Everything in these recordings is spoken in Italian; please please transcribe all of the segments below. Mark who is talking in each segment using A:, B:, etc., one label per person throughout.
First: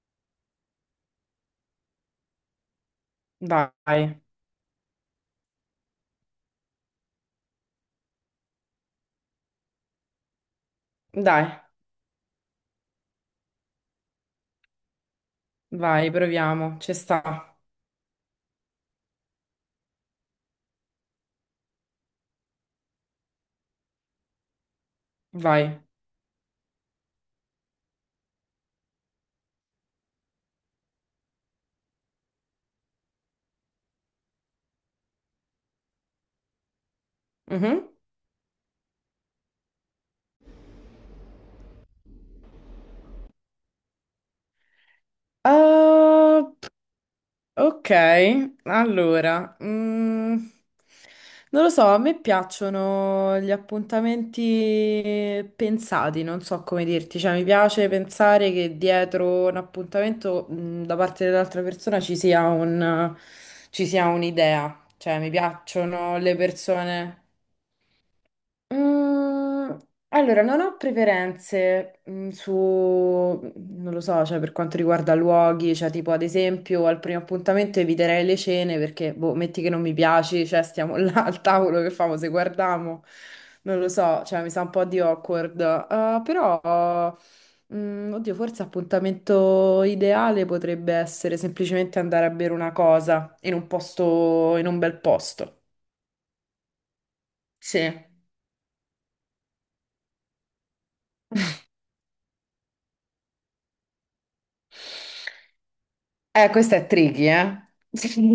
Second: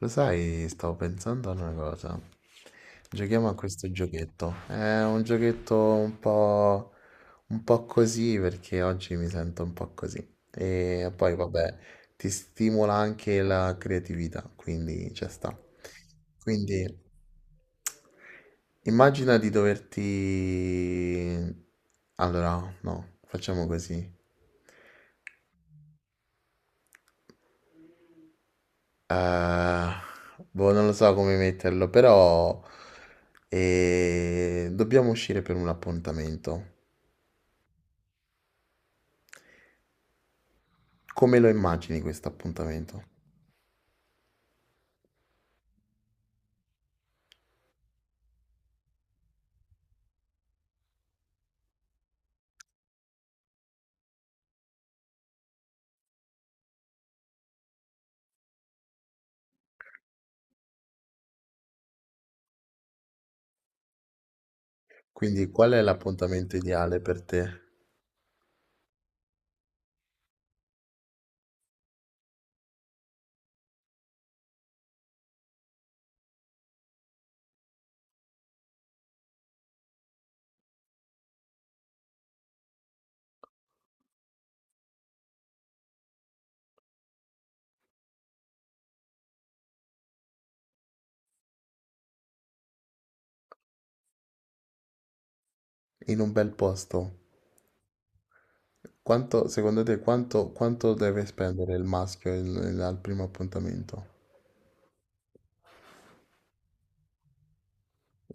A: Lo sai, stavo pensando ad una cosa. Giochiamo a questo
B: Vai,
A: giochetto. È un giochetto un po' così perché oggi mi sento un po' così. E poi,
B: dai,
A: vabbè, ti stimola anche la creatività, quindi ci sta.
B: vai, proviamo,
A: Quindi,
B: ci sta,
A: immagina di doverti... Allora, no, facciamo così.
B: vai.
A: Eh, boh, non lo so come metterlo, però dobbiamo uscire per un appuntamento.
B: Mhm.
A: Come lo immagini questo appuntamento?
B: Ah, ok, allora, non lo so, a me piacciono gli appuntamenti pensati, non so come dirti, cioè mi piace pensare che dietro un appuntamento, da parte dell'altra persona ci sia un'idea, cioè mi
A: Quindi, qual è
B: piacciono le
A: l'appuntamento ideale
B: persone.
A: per te?
B: Mm, allora, non ho preferenze su, non lo so, cioè per quanto riguarda luoghi, cioè tipo ad esempio al primo appuntamento eviterei le cene perché, boh, metti che non mi piaci, cioè stiamo là al tavolo, che famo se guardiamo? Non lo so, cioè mi sa un po' di awkward. Però, oddio, forse appuntamento ideale potrebbe essere semplicemente andare a bere una cosa in un posto, in un bel posto.
A: In un bel posto?
B: Sì.
A: Quanto, secondo te, quanto deve spendere il maschio al primo appuntamento?
B: Questa è tricky, eh?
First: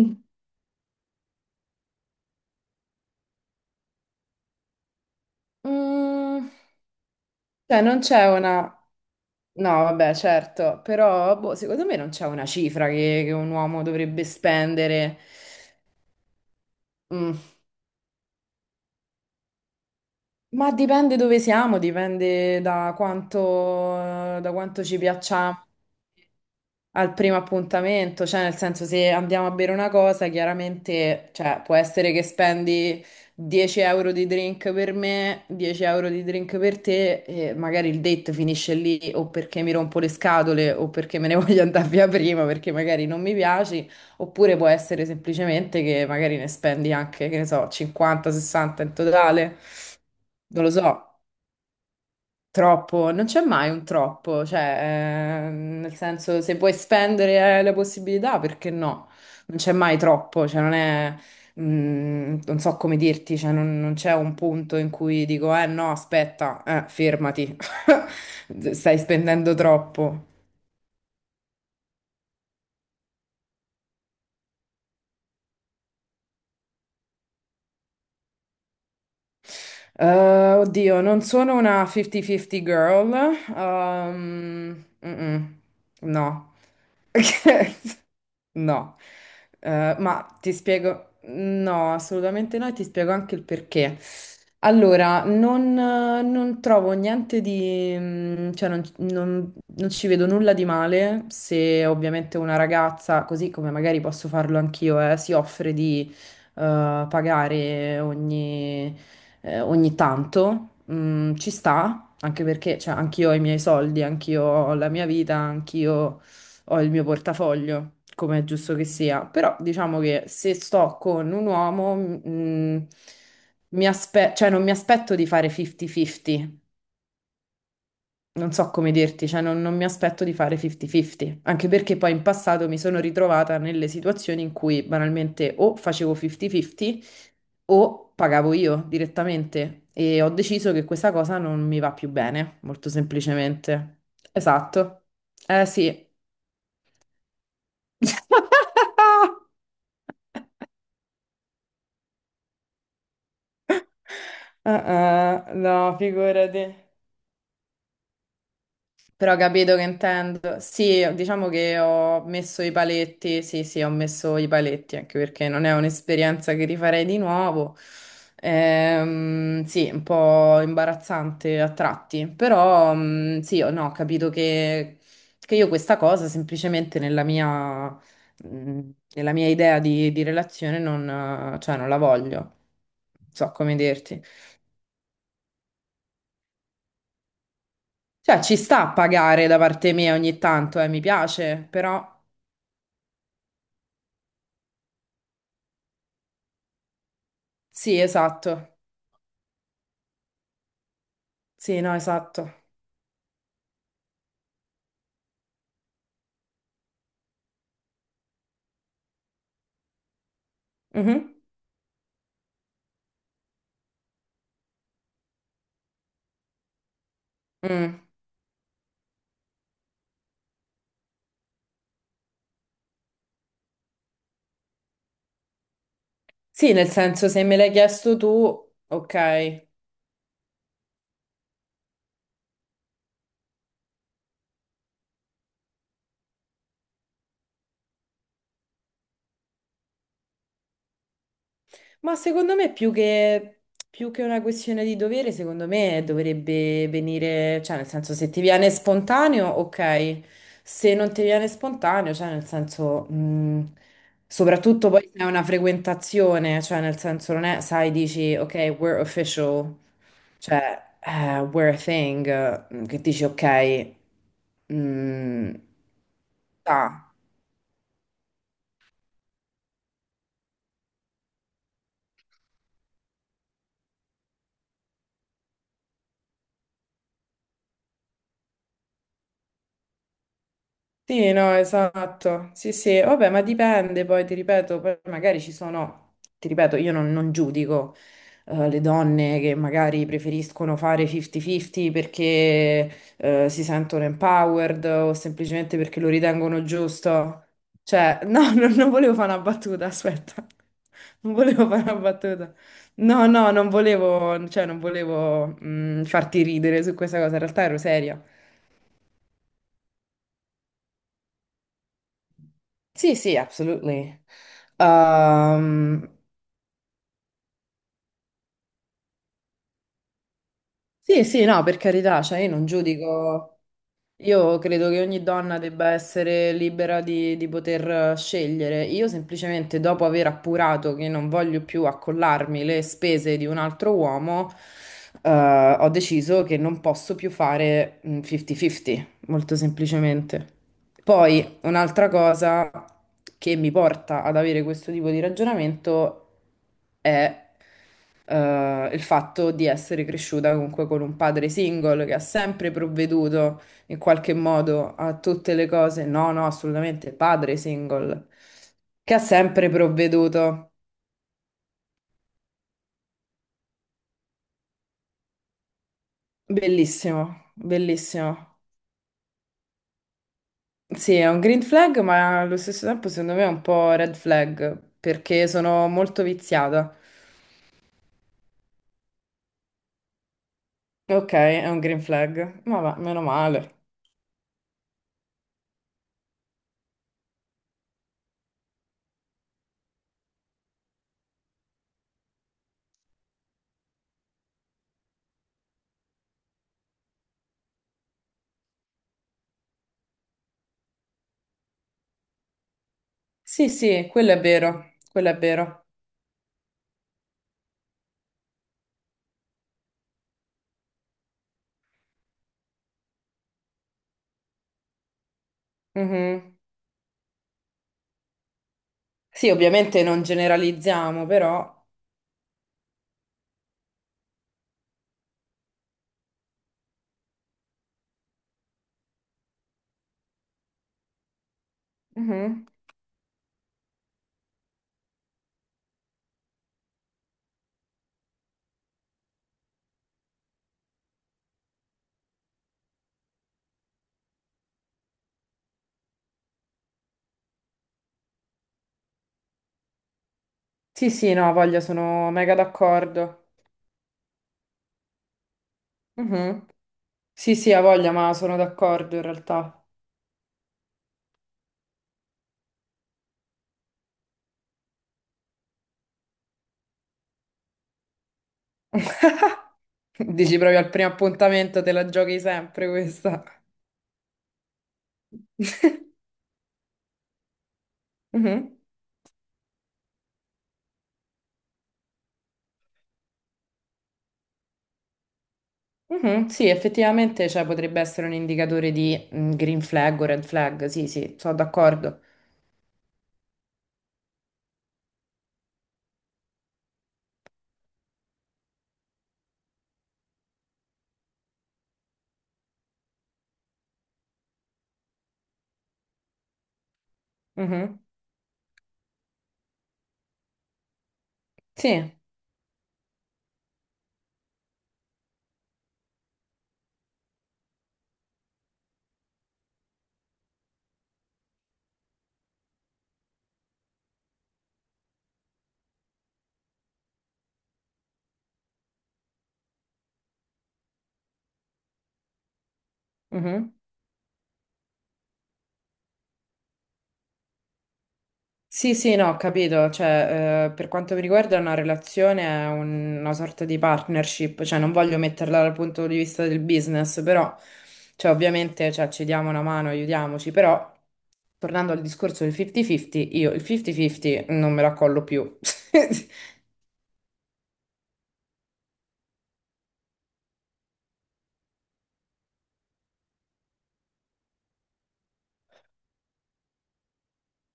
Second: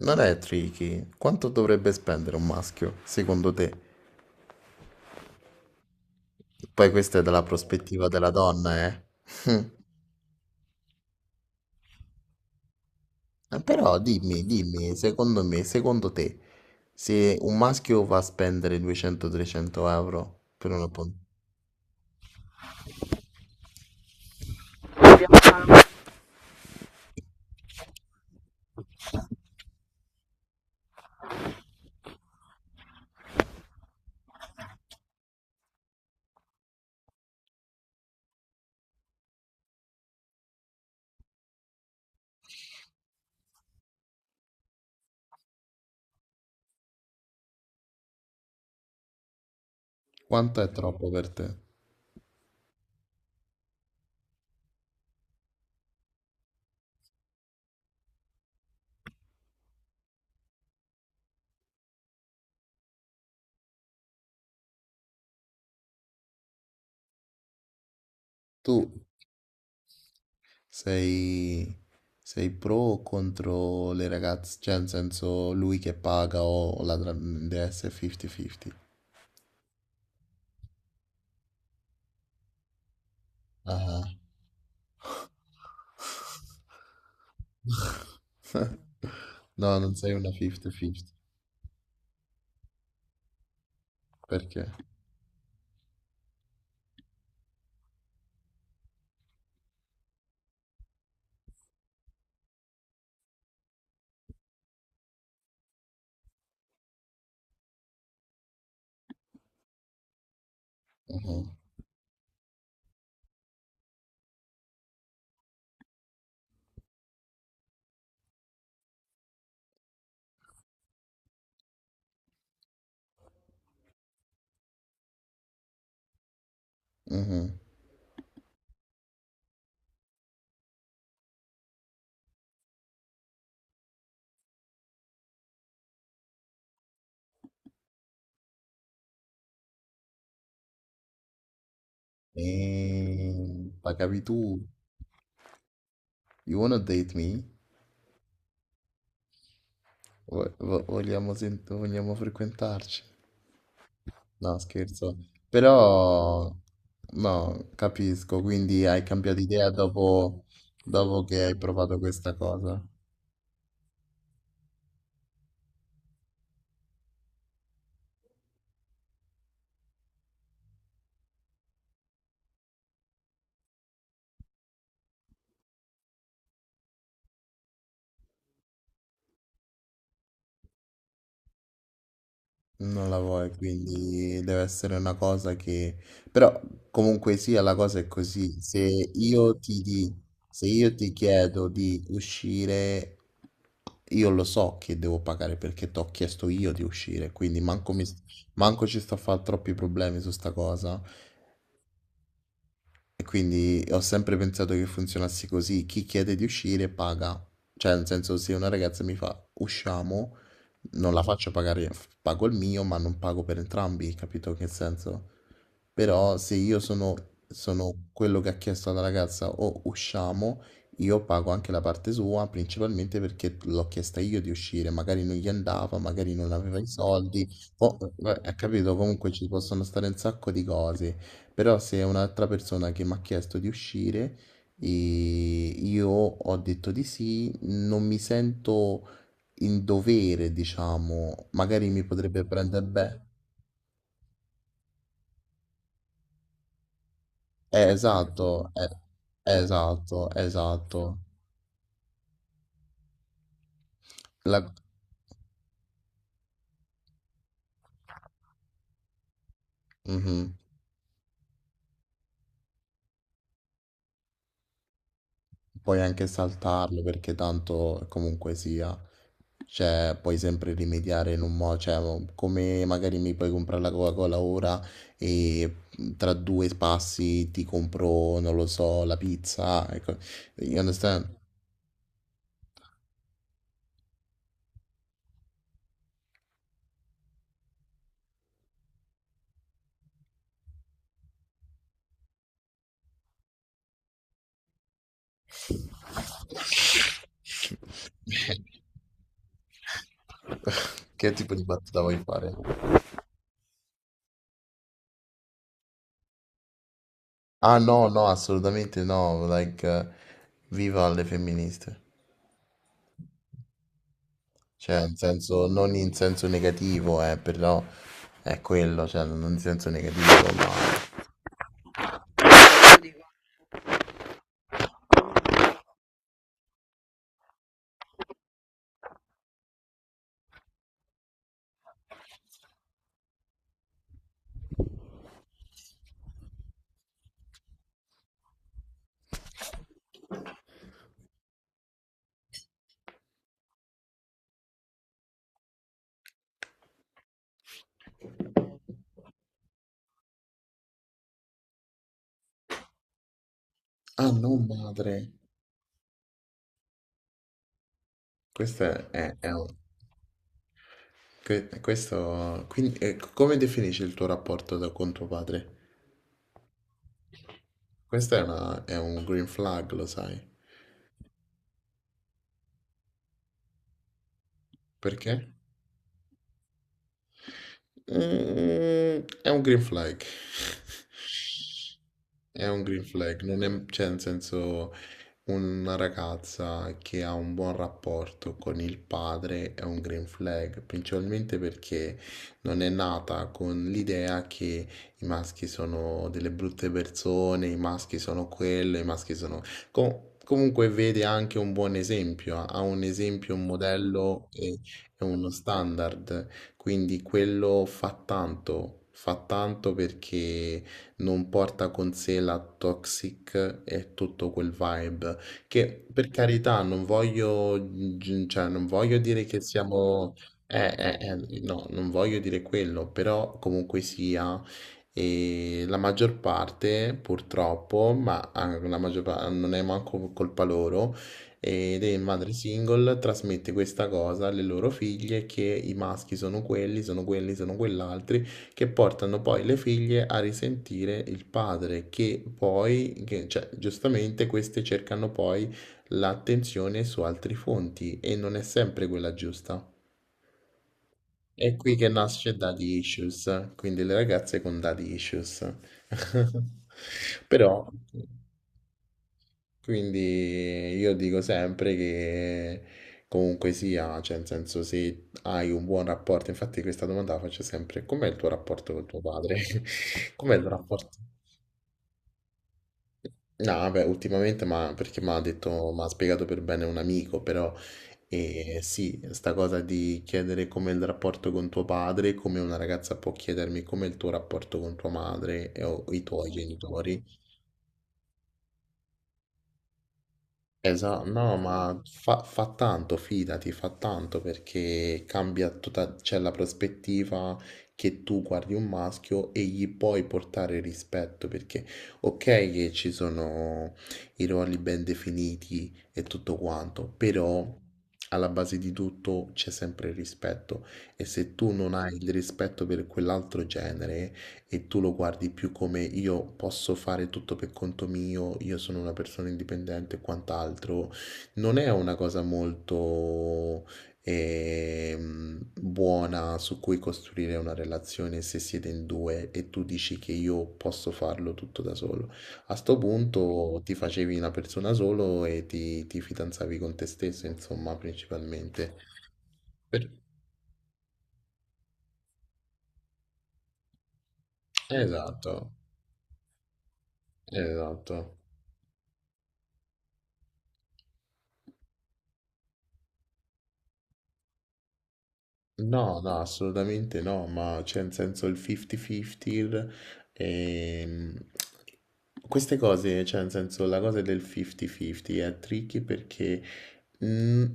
A: Non è tricky. Quanto dovrebbe spendere un maschio, secondo te?
B: Mm.
A: Poi questa è dalla
B: Cioè, non
A: prospettiva della
B: c'è una...
A: donna, eh?
B: No, vabbè, certo, però boh, secondo me non c'è una cifra che un
A: Ma
B: uomo
A: Però
B: dovrebbe
A: dimmi,
B: spendere.
A: secondo me, secondo te, se
B: Mm.
A: un maschio va a spendere 200-300 euro per
B: Ma
A: una
B: dipende
A: puntata,
B: dove siamo, dipende da quanto ci piacciamo. Al primo appuntamento, cioè nel senso se andiamo a bere una cosa, chiaramente, cioè, può essere che spendi 10 euro di drink per me, 10 euro di drink per te e magari il date finisce lì o perché mi rompo le scatole o perché me ne voglio andare via prima perché magari non mi piaci, oppure può essere semplicemente che magari ne spendi anche, che ne so, 50, 60 in totale,
A: quanto
B: non
A: è
B: lo so.
A: troppo per te?
B: Troppo, non c'è mai un troppo, cioè, nel senso, se vuoi spendere le possibilità, perché no? Non c'è mai troppo, cioè, non è, non so come dirti, cioè, non c'è un punto in cui dico, eh no, aspetta, fermati,
A: Tu
B: stai spendendo troppo.
A: sei, sei pro o contro le ragazze? Cioè, nel senso, lui che paga o deve essere 50-50?
B: Eh, oddio, non sono una 50-50 girl,
A: Ah.
B: mm-mm, no. No.
A: No, non sei una
B: Ma ti spiego,
A: 50-50.
B: no, assolutamente no, e ti spiego anche il perché.
A: Perché?
B: Allora, non trovo niente di, cioè non ci vedo nulla di male se ovviamente una ragazza, così come magari posso farlo anch'io, si offre di pagare ogni tanto,
A: Mhm,
B: ci sta, anche perché cioè, anch'io ho i miei soldi, anch'io ho la mia vita, anch'io ho il mio portafoglio, come è giusto che sia, però diciamo che se sto con un uomo, cioè non mi aspetto di fare 50-50,
A: mhm.
B: non so come dirti, cioè non mi aspetto di fare 50-50, anche perché poi in passato mi sono ritrovata nelle situazioni in cui banalmente o facevo 50-50 o pagavo io direttamente e ho deciso che questa cosa non mi va più bene, molto semplicemente.
A: Pagavi tu?
B: Esatto. Eh sì.
A: You wanna date me? Vogliamo frequentarci? No,
B: Ah,
A: scherzo.
B: ah, no,
A: Però,
B: figurati.
A: no, capisco, quindi hai
B: Però
A: cambiato idea
B: capito che
A: dopo,
B: intendo. Sì,
A: dopo che
B: diciamo
A: hai
B: che
A: provato
B: ho
A: questa
B: messo i
A: cosa.
B: paletti, sì, sì, ho messo i paletti, anche perché non è un'esperienza che rifarei di nuovo. Sì, un po' imbarazzante a tratti, però sì, o no, ho capito che io questa cosa semplicemente mm, nella mia idea di relazione non, cioè, non la voglio. Non
A: Non la
B: so
A: vuoi,
B: come dirti.
A: quindi deve essere una cosa che... Però comunque sia, la cosa è
B: Cioè, ci
A: così.
B: sta a pagare
A: Io
B: da
A: ti,
B: parte
A: di-
B: mia ogni
A: se
B: tanto,
A: io
B: mi
A: ti chiedo
B: piace, però
A: di uscire, io lo so che devo pagare perché ti ho chiesto io di uscire, quindi manco,
B: sì,
A: mi-
B: esatto.
A: manco ci sto a fare troppi problemi su sta cosa.
B: Sì, no, esatto.
A: E quindi ho sempre pensato che funzionasse così, chi chiede di uscire paga. Cioè, nel senso, se una ragazza mi fa usciamo, non la
B: Mhm.
A: faccio pagare, pago il mio, ma non pago per entrambi, capito che senso? Però se io sono,
B: Mm.
A: sono quello che ha chiesto alla ragazza o usciamo, io pago anche la parte sua, principalmente perché l'ho chiesta io di uscire, magari non gli andava, magari non
B: Sì,
A: aveva i
B: nel senso, se
A: soldi,
B: me l'hai
A: o,
B: chiesto
A: ha
B: tu,
A: capito, comunque ci
B: ok.
A: possono stare un sacco di cose, però se è un'altra persona che mi ha chiesto di uscire e io ho detto di sì, non mi sento in dovere, diciamo, magari mi
B: Ma
A: potrebbe
B: secondo me
A: prendere
B: più
A: bene.
B: che, più che una questione di dovere, secondo me dovrebbe venire, cioè, nel senso, se ti
A: Esatto,
B: viene spontaneo, ok.
A: esatto,
B: Se non
A: esatto.
B: ti viene spontaneo, cioè, nel senso,
A: La-
B: soprattutto poi se è una frequentazione, cioè, nel senso, non è, sai, dici, ok, we're official.
A: Mhm.
B: Cioè, We're a Thing, che dici, ok, mm,
A: Puoi anche saltarlo
B: sta.
A: perché tanto comunque sia, cioè puoi sempre rimediare in un modo, cioè come magari mi puoi comprare la Coca-Cola ora e tra due passi ti compro, non lo so, la pizza, ecco, you understand?
B: Sì, no, esatto. Sì, sì, vabbè, ma dipende poi, ti ripeto, poi magari ci sono, ti ripeto, io non giudico le donne che magari preferiscono fare 50-50 perché si sentono empowered o semplicemente perché lo ritengono giusto. Cioè, no, non volevo fare una battuta, aspetta.
A: Che
B: Non
A: tipo di
B: volevo fare una
A: battuta vuoi fare?
B: battuta. No, no, non volevo, cioè, non volevo farti ridere su questa cosa, in realtà
A: Ah
B: ero
A: no,
B: seria.
A: no, assolutamente no, like, viva le femministe,
B: Sì, sì, absolutely.
A: cioè, in senso, non in
B: Ehm,
A: senso negativo, però è quello, cioè, non in senso negativo, ma...
B: sì, sì, no, per carità, cioè io non giudico. Io credo che ogni donna debba essere libera di poter scegliere. Io semplicemente dopo aver appurato che non voglio più accollarmi le spese di un altro uomo, eh, ho deciso che non posso più fare 50-50, molto semplicemente. Poi un'altra cosa che mi porta ad avere questo tipo di ragionamento è il fatto di essere cresciuta comunque con un padre single che ha sempre provveduto in
A: Ah
B: qualche
A: no,
B: modo
A: madre,
B: a tutte le cose. No, no, assolutamente, padre single,
A: questo
B: che ha
A: è un-
B: sempre provveduto.
A: que- questo, quindi, come definisci il tuo rapporto con tuo padre?
B: Bellissimo,
A: Questo è
B: bellissimo.
A: un green flag, lo sai,
B: Sì, è un green flag, ma allo stesso tempo secondo me è un po' red flag, perché
A: perché?
B: sono molto viziata.
A: È un green flag.
B: Ok, è un green flag,
A: È
B: ma
A: un
B: va,
A: green
B: meno
A: flag, non
B: male.
A: è, cioè, nel senso. Una ragazza che ha un buon rapporto con il padre è un green flag, principalmente perché non è nata con l'idea che i maschi sono delle brutte persone, i maschi sono quello, i maschi sono... Comunque vede anche un buon esempio, ha un esempio, un
B: Sì, sì, quello è
A: modello e,
B: vero,
A: e
B: quello è
A: uno
B: vero.
A: standard, quindi quello fa tanto perché non porta con sé la toxic e tutto quel vibe che per
B: Mhm.
A: carità non voglio, cioè, non voglio dire
B: Sì,
A: che
B: ovviamente non
A: siamo, eh, eh,
B: generalizziamo, però...
A: no, non voglio dire quello, però comunque sia, e la maggior parte purtroppo, ma anche la maggior parte non è manco colpa loro, ed è madre
B: Mhm.
A: single, trasmette questa cosa alle loro figlie che i maschi sono quelli, sono quelli, sono quell'altro che portano poi le figlie a risentire il padre, che poi, cioè, giustamente queste cercano poi l'attenzione su altre fonti e non è sempre quella giusta.
B: Sì, sì, no,
A: È
B: voglia,
A: qui che
B: sono mega
A: nasce Daddy
B: d'accordo.
A: Issues, quindi le ragazze con Daddy Issues.
B: Mhm. Sì, sì, ha
A: Però
B: voglia, ma sono d'accordo in realtà.
A: quindi io dico sempre che comunque sia, cioè nel senso se hai un buon rapporto, infatti questa domanda la faccio sempre, com'è il tuo rapporto con tuo padre? Com'è
B: Dici
A: il
B: proprio al
A: rapporto?
B: primo appuntamento te la giochi sempre questa.
A: No, vabbè, ultimamente, ma perché mi ha detto, mi ha spiegato per bene un amico, però
B: Mhm,
A: sì, sta cosa di chiedere com'è il rapporto con tuo padre, come una ragazza può chiedermi com'è il tuo rapporto con tua madre o i
B: mhm,
A: tuoi
B: sì,
A: genitori.
B: effettivamente, cioè, potrebbe essere un indicatore di green flag o red flag. Sì,
A: Esatto,
B: sì, sono
A: no, ma
B: d'accordo.
A: fa tanto, fidati, fa tanto perché cambia tutta, c'è la prospettiva che tu guardi un maschio e gli puoi portare rispetto, perché ok che ci sono i ruoli ben definiti e tutto quanto, però
B: Mhm,
A: alla base di tutto c'è sempre il rispetto e se tu non hai
B: Sì.
A: il rispetto per quell'altro genere, e tu lo guardi più come io posso fare tutto per conto mio, io sono una persona indipendente e quant'altro, non è una cosa molto buona su cui costruire una relazione se siete in due e tu dici che io posso farlo tutto da solo. A sto
B: Mhm.
A: punto ti facevi una persona solo e ti fidanzavi con te stesso, insomma,
B: Sì,
A: principalmente.
B: sì, no, ho capito,
A: Per-
B: cioè, per quanto mi riguarda una relazione è una sorta di partnership, cioè non voglio
A: Esatto,
B: metterla dal punto di vista del business, però,
A: esatto.
B: cioè, ovviamente, cioè, ci diamo una mano, aiutiamoci, però, tornando al discorso del 50-50, io il 50-50 non me la collo più.
A: No, no, assolutamente no, ma c'è in senso il 50-50, ehm, queste cose, cioè nel senso la cosa del 50-50 è tricky perché mm,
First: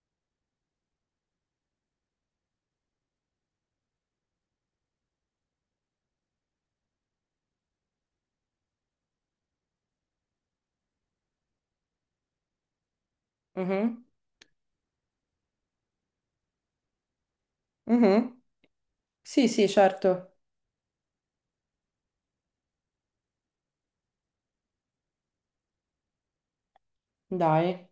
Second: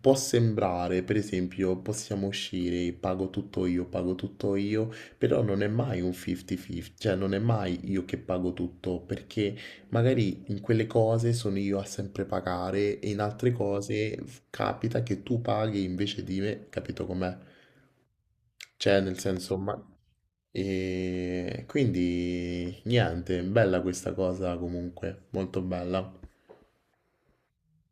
A: può sembrare, per esempio, possiamo uscire, pago tutto io, però non è mai un 50-50, cioè non è mai io che pago tutto, perché magari in quelle cose sono io a sempre pagare e in altre
B: Mhm,
A: cose capita che tu paghi invece di me, capito com'è?
B: mhm.
A: Cioè, nel
B: Sì,
A: senso,
B: sì,
A: ma...
B: certo,
A: E quindi niente, bella questa cosa comunque, molto bella.
B: dai.